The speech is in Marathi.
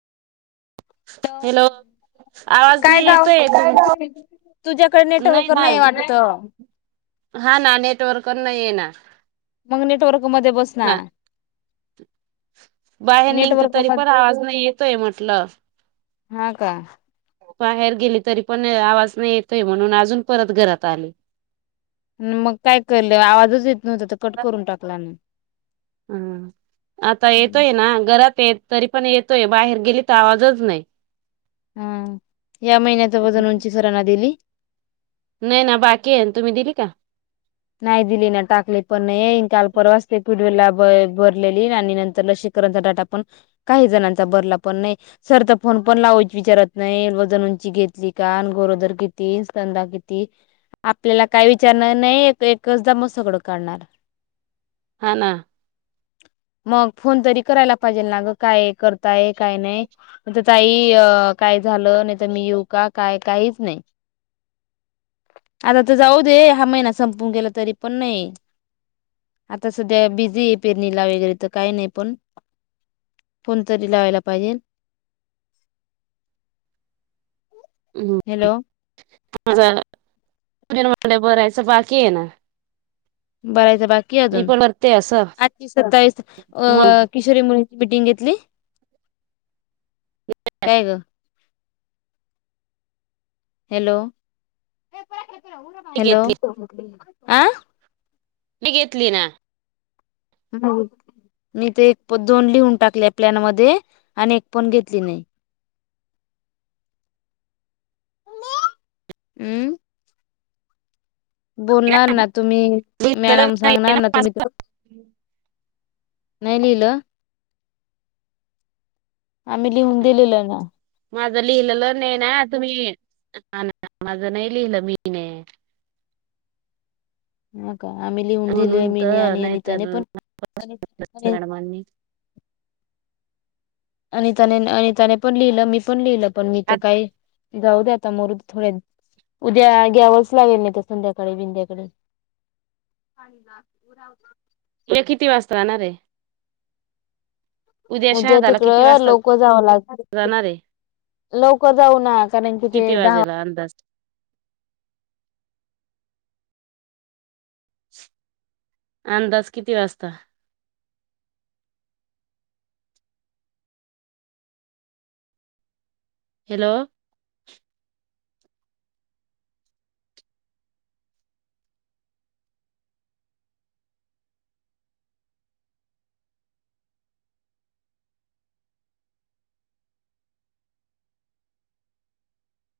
हॅलो हो आवाज काय नाही गाव येतोय तुम तुझ्याकडे नेटवर्कर नाही वाटत. हा ना नेटवर्क नाही ये ना. मग नेटवर्क म ना बसणार, बाहेर निघत नेटवर्क तरी म पण आवाज नाही येतोय म्हटलं, हा का बाहेर गेली तरी पण आवाज नाही येतोय म्हणून अजून परत घरात आले. मग काय करलं आवाजच येत नव्हता तर कट करून टाकला ना. हम आता येतोय ना घरात येत तरी पण येतोय बाहेर गेली तर आवाजच नाही. हम या महिन्याचा बजून उंची सरांना दिली. नाही ना बाकी आहे तुम्ही दिली का? नाही दिली ना टाकले पण नाही येन काल परवाचते, पडवेला भरलेली आणि नंतर लसीकरणचा डाटा पण काही जणांचा भरला पण नाही. सर तर फोन पण लावायची विचारत नाही वजन उंची घेतली का गोरोदर किती स्ंदा किती. आपल्याला काय विचारणार नाही एकचदा मसकडं काढणार. हा ना मग फोन तरी करायला पाहिजेल ना ग काय करताय काय नाही. काई काय झालं नाही तर मी येऊ का काय काहीच नाही. आता तर जाऊ दे हा महिना संपून गेला तरी पण नाही आता सध्या बिझी आहे पेरणीला वगैरे तर काही नाही पण कोणतरी लावायला पाहिजे हम् माझ न म्ह बरायचं बाकी आहे ना बरायचं बाकी मी अजून पण भरते असं आजची सत्तावीस अ मग किशोरी मुली मिीटिंग घेतली काय ग हॅलो हॅलो घेतली आ मी घेतली ना ह मी ते एक पण दोन लिहून टाकले प्लॅन मध्ये आणि एक पण घेतली नाही हम् बोलणार ना तुम्ही मॅडम सांगणार ना तुम्ही तर नाही लिहिलं आम्ही लिहून दिलेलं ना माझं लिहिलंलं नाही ना तुम्ही माझं नाही लिहिलं मी नाही ह का आम्ही लिहून दिल म्हणून मीने तर आणि नाहीतर अनिताने पण मॅडमांनी आणिनिताने अनिताने पण लिहिलं मी पण लिहिलं पण मी तर काय जाऊ द आता मरद थोड्या उद्या घ्यावंच लागेल नाही तर संध्याकाळी बिंध्याकडे पाणी द उ रावत उद्या किती वाजता राहणार आहे उद्या शहादाला किती तिकडं वाजता लोक जावं लागत जाणार आहे लवकर जाऊ ना कारण कि ते किती दहा वाजेला अंदाज अंदाज किती वाजता हॅलो